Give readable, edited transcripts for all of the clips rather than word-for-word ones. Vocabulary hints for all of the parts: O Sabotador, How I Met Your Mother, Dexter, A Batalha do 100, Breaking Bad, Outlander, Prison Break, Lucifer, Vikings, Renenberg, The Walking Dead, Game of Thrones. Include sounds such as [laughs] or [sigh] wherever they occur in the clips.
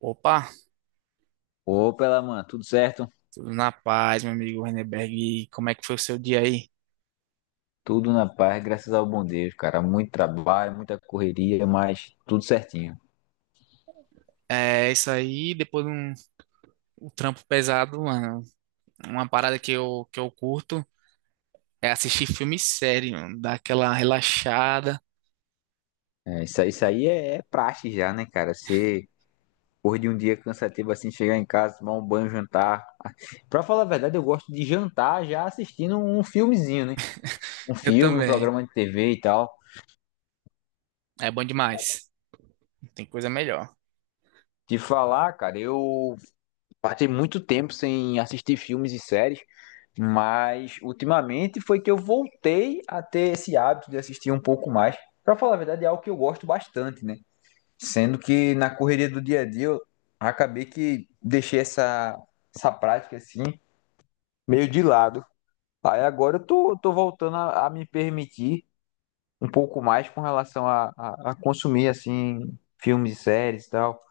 Opa, Opa, ela, mano, tudo certo? tudo na paz, meu amigo Renenberg. E como é que foi o seu dia aí? Tudo na paz, graças ao bom Deus, cara. Muito trabalho, muita correria, mas tudo certinho. É isso aí, depois de um trampo pesado, mano. Uma parada que eu curto é assistir filme sério, mano, dar aquela relaxada. Isso aí é praxe já, né, cara? Você, por de um dia cansativo assim, chegar em casa, tomar um banho, jantar. [laughs] Pra falar a verdade, eu gosto de jantar já assistindo um filmezinho, né? Um Eu filme, um também. programa de TV e tal. É bom demais. Não tem coisa melhor. De falar, cara, eu passei muito tempo sem assistir filmes e séries. Mas ultimamente foi que eu voltei a ter esse hábito de assistir um pouco mais. Pra falar a verdade, é algo que eu gosto bastante, né? Sendo que na correria do dia a dia eu acabei que deixei essa prática assim meio de lado. Aí agora eu tô voltando a me permitir um pouco mais com relação a consumir assim filmes e séries e tal.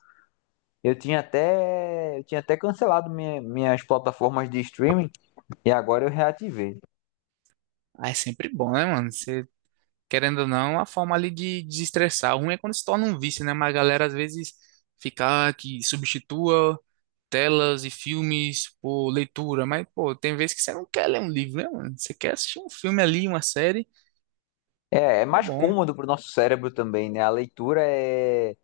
Eu tinha até cancelado minhas plataformas de streaming e agora eu reativei. Ah, é sempre bom, né, mano? Você querendo ou não, a forma ali de desestressar. O ruim é quando se torna um vício, né? Mas a galera às vezes fica ah, que substitua telas e filmes por leitura. Mas, pô, tem vezes que você não quer ler um livro, né, mano? Você quer assistir um filme ali, uma série, É, é é mais bom. cômodo para o nosso cérebro também, né? A leitura é,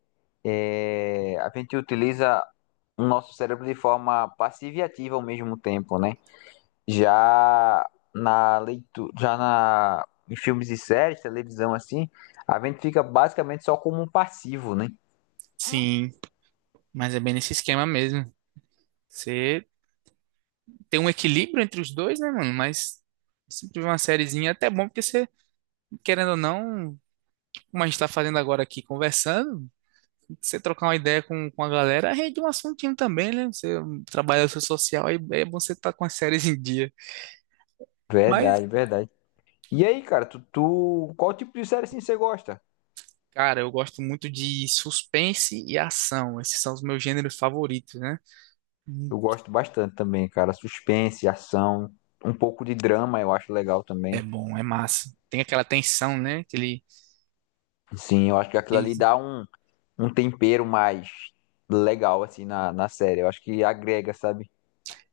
a gente utiliza o nosso cérebro de forma passiva e ativa ao mesmo tempo, né? Já na leitura, já em filmes e séries, televisão assim, a gente fica basicamente só como um passivo, né? Sim, mas é bem nesse esquema mesmo. Você tem um equilíbrio entre os dois, né, mano? Mas sempre uma sériezinha é até bom, porque você, querendo ou não, como a gente tá fazendo agora aqui, conversando, você trocar uma ideia com a galera, rende um assuntinho também, né? Você trabalha seu social, aí é bom você estar com as séries em dia. Mas, Verdade, verdade. E aí, cara, qual tipo de série assim você gosta? cara, eu gosto muito de suspense e ação. Esses são os meus gêneros favoritos, né? Hum. Eu gosto bastante também, cara. Suspense, ação, um pouco de drama eu acho legal É também. bom, é massa. Tem aquela tensão, né? Aquele, Sim, eu acho que aquilo ali e- dá um tempero mais legal, assim, na série. Eu acho que agrega, sabe?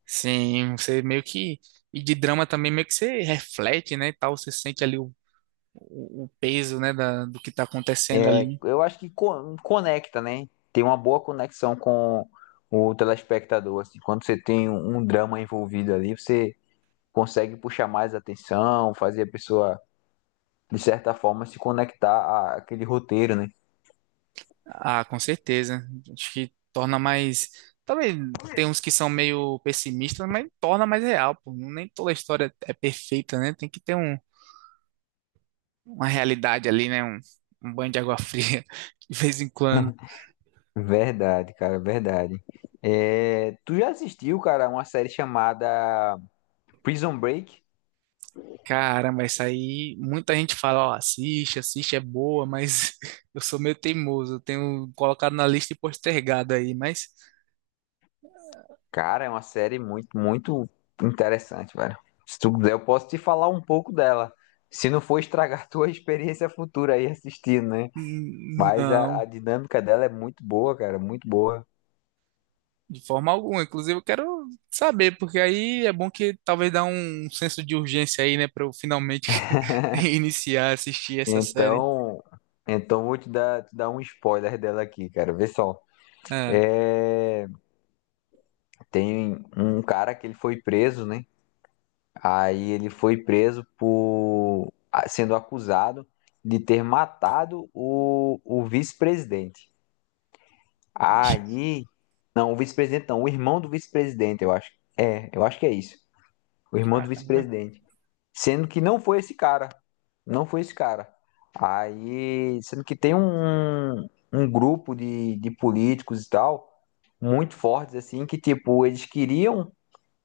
sim, você meio que. E de drama também, meio que você reflete, né? E tal, você sente ali o peso, né? Da, do que tá acontecendo É, ali. eu acho que conecta, né? Tem uma boa conexão com o telespectador, assim. Quando você tem um drama envolvido ali, você consegue puxar mais atenção, fazer a pessoa, de certa forma, se conectar àquele roteiro, né? Ah, com certeza. Acho que torna mais. Talvez tem uns que são meio pessimistas, mas torna mais real, pô. Nem toda história é perfeita, né? Tem que ter um, uma realidade ali, né? Um banho de água fria [laughs] de vez em quando. Verdade, cara, verdade. É, tu já assistiu, cara, uma série chamada Prison Break? Caramba, isso aí. Muita gente fala, ó, assiste, assiste, é boa, mas [laughs] eu sou meio teimoso. Eu tenho colocado na lista e postergado aí, mas Cara, é uma série muito, muito interessante, velho. Se tu quiser, eu posso te falar um pouco dela. Se não for estragar [laughs] tua experiência futura aí assistindo, né? Mas a não. dinâmica dela é muito boa, cara, muito boa. De forma alguma. Inclusive, eu quero saber, porque aí é bom que talvez dá um senso de urgência aí, né, para eu finalmente [laughs] iniciar a assistir essa série. Então, então vou te dar um spoiler dela aqui, cara. Vê só. Ah, É, tem um cara que ele foi preso, né? Aí ele foi preso por sendo acusado de ter matado o vice-presidente. ixi, Aí, não, o vice-presidente não, o irmão do vice-presidente, eu acho. É, eu acho que é isso. O irmão do caramba. vice-presidente. Sendo que não foi esse cara. Não foi esse cara. Aí, sendo que tem um grupo de políticos e tal, muito fortes, assim, que, tipo, eles queriam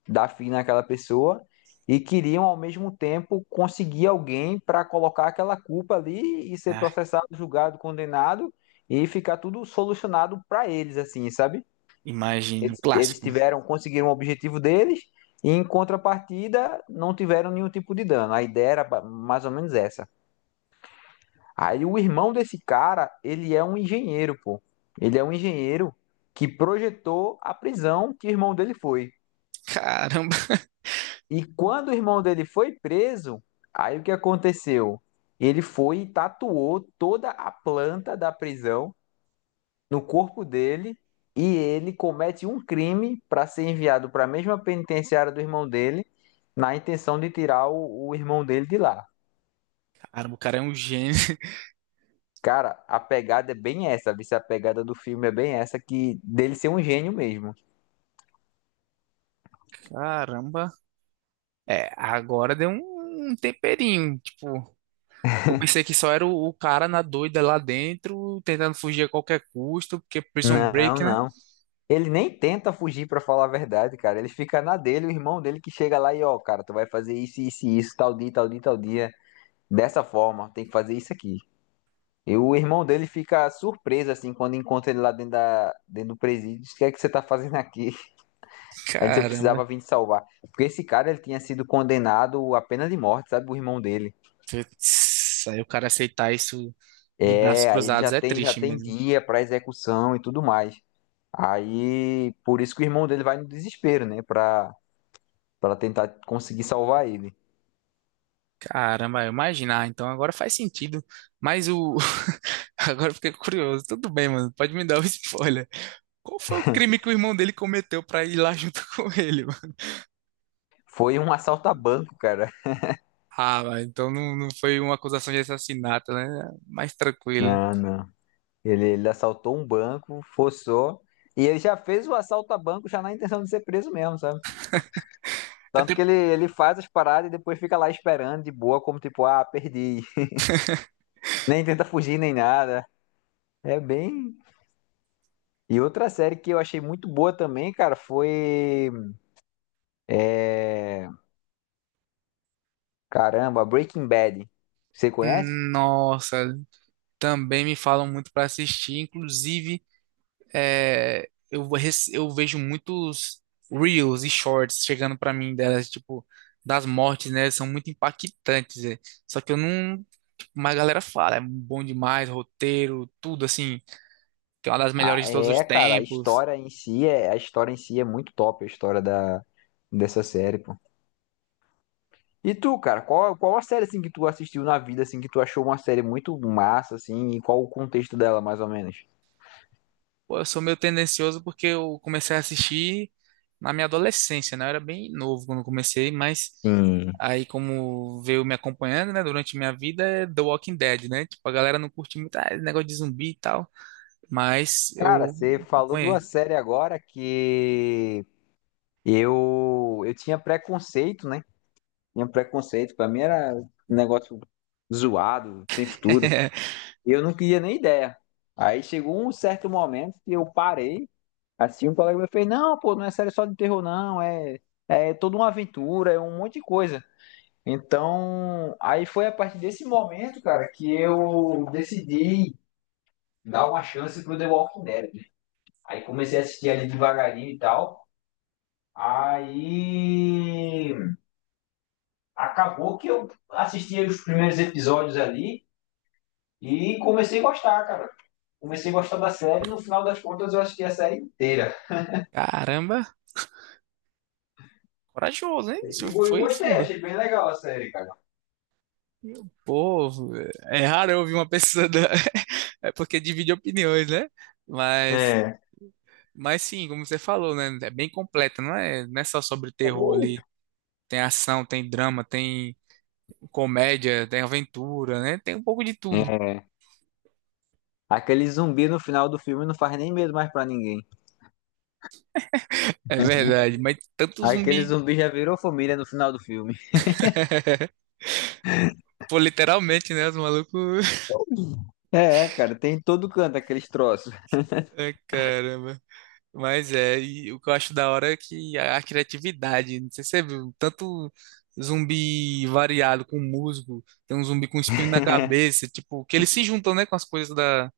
dar fim naquela pessoa e queriam, ao mesmo tempo, conseguir alguém para colocar aquela culpa ali e ser Ah, processado, julgado, condenado e ficar tudo solucionado para eles, assim, sabe? imagina, um Eles clássico. tiveram, conseguiram o objetivo deles e em contrapartida não tiveram nenhum tipo de dano. A ideia era mais ou menos essa. Aí o irmão desse cara, ele é um engenheiro, pô. Ele é um engenheiro que projetou a prisão que o irmão dele foi. Caramba. E quando o irmão dele foi preso, aí o que aconteceu? Ele foi e tatuou toda a planta da prisão no corpo dele e ele comete um crime para ser enviado para a mesma penitenciária do irmão dele, na intenção de tirar o irmão dele de lá. Caramba, o cara é um gênio. Cara, a pegada é bem essa, viu? A pegada do filme é bem essa, que dele ser um gênio mesmo. Caramba. É, agora deu um, um temperinho, tipo. Eu pensei que só era o cara na doida lá dentro, tentando fugir a qualquer custo, porque Prison Não, Break, né? não. Ele nem tenta fugir pra falar a verdade, cara. Ele fica na dele, o irmão dele que chega lá e, ó, cara, tu vai fazer isso, isso e isso, tal dia, tal dia, tal dia, dessa forma, tem que fazer isso aqui. E o irmão dele fica surpreso, assim, quando encontra ele lá dentro, dentro do presídio. Diz, o que é que você tá fazendo aqui? [laughs] Aí diz, eu precisava Caramba. vir te salvar. Porque esse cara, ele tinha sido condenado à pena de morte, sabe? O irmão dele. Putz, aí o cara aceitar isso de braços É, aí ele cruzados é já triste tem mesmo. dia pra execução e tudo mais. Aí, por isso que o irmão dele vai no desespero, né? Pra tentar conseguir salvar ele. Caramba, eu imaginar. Então agora faz sentido. Mas o. [laughs] Agora eu fiquei curioso. Tudo bem, mano. Pode me dar o spoiler. Qual foi o crime que o irmão dele cometeu pra ir lá junto [laughs] com ele, mano? Foi um [laughs] assalto a banco, cara. Ah, mas então não foi uma acusação de assassinato, né? Mais tranquilo. Não, não. Ele assaltou um banco, forçou. E ele já fez o assalto a banco já na intenção de ser preso mesmo, sabe? É Tanto que ele, tipo. ele faz as paradas e depois fica lá esperando de boa, como tipo, ah, perdi. [laughs] Nem tenta fugir nem nada. É bem. E outra série que eu achei muito boa também, cara, foi. é, Caramba, Breaking Bad. Você conhece? Nossa. Também me falam muito pra assistir. Inclusive, é, eu vejo muitos reels e shorts chegando pra mim delas, tipo, das mortes, né? São muito impactantes. É. Só que eu não. Tipo, mas a galera fala, é bom demais, roteiro, tudo assim, que é uma das Ah, melhores de todos os é, cara, a tempos. história em si é. A história em si é muito top, a história da... dessa série, pô. E tu, cara, qual a série assim que tu assistiu na vida, assim, que tu achou uma série muito massa, assim, e qual o contexto dela, mais ou menos? Pô, eu sou meio tendencioso porque eu comecei a assistir na minha adolescência, né? Eu era bem novo quando comecei, mas. Sim. Aí, como veio me acompanhando, né, durante minha vida, é The Walking Dead, né? Tipo, a galera não curte muito, ah, esse negócio de zumbi e tal. Mas Cara, eu você falou de uma acompanhei. série agora que eu tinha preconceito, né? Tinha preconceito, pra mim era um negócio zoado, tem futuro. [laughs] Eu não queria nem ideia. Aí chegou um certo momento que eu parei, assim, um colega meu fez, não, pô, não é série só de terror, não, é, é toda uma aventura, é um monte de coisa. Então, aí foi a partir desse momento, cara, que eu decidi dar uma chance pro The Walking Dead. Aí comecei a assistir ali devagarinho e tal. Aí acabou que eu assisti os primeiros episódios ali e comecei a gostar, cara. Comecei a gostar da série, no final das contas eu assisti a série inteira. Caramba, corajoso, hein? E Isso eu foi gostei, fundo. achei bem legal a série, cara. Pô, é raro eu ouvir uma pessoa. Da- [laughs] é porque divide opiniões, né? Mas, É. mas sim, como você falou, né? É bem completa, não é só sobre Tá terror bom. ali. Tem ação, tem drama, tem comédia, tem aventura, né? Tem um pouco de tudo. É. Aquele zumbi no final do filme não faz nem medo mais pra ninguém. É verdade, mas tanto Aquele zumbi. zumbi já virou família no final do filme. [laughs] Pô, literalmente, né? Os malucos. É, cara, tem em todo canto aqueles troços. [laughs] Ai, caramba. Mas é, e o que eu acho da hora é que a criatividade, não sei se você viu, tanto zumbi variado com musgo, tem um zumbi com espinho na cabeça, tipo, que eles se juntam, né, com as coisas da,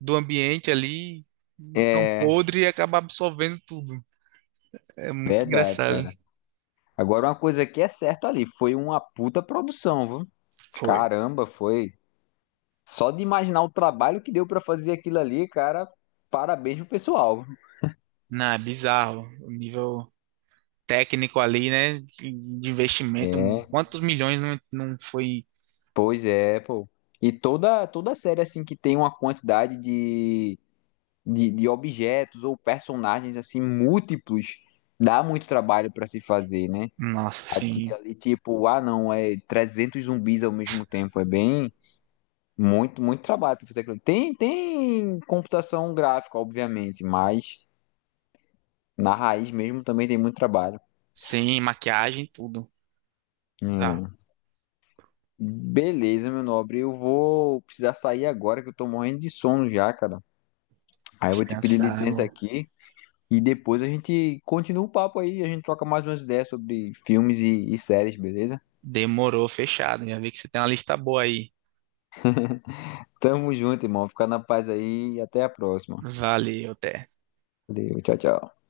do ambiente ali, tão É, podre e acaba absorvendo tudo. É muito verdade, engraçado. cara. Agora uma coisa que é certa ali, foi uma puta produção, viu? Foi. Caramba, foi. Só de imaginar o trabalho que deu pra fazer aquilo ali, cara, parabéns pro pessoal. Não, é bizarro. O nível técnico ali, né, de investimento, É, quantos milhões não, não foi, pois é, pô. E toda série assim que tem uma quantidade de objetos ou personagens assim múltiplos, dá muito trabalho pra se fazer, né? nossa, A tia assim, ali tipo, ah não, é 300 zumbis ao mesmo tempo, é bem muito trabalho pra fazer aquilo. Tem computação gráfica, obviamente, mas na raiz mesmo também tem muito trabalho. sem maquiagem, tudo. Bizarro. Hum. Beleza, meu nobre. Eu vou precisar sair agora que eu tô morrendo de sono já, cara. Aí eu vou te pedir Descansar. licença aqui e depois a gente continua o papo aí. A gente troca mais umas ideias sobre filmes e séries, beleza? Demorou, fechado. Já vi que você tem uma lista boa aí. Tamo junto, irmão. Fica na paz aí e até a próxima. Valeu, até. Valeu, tchau, tchau.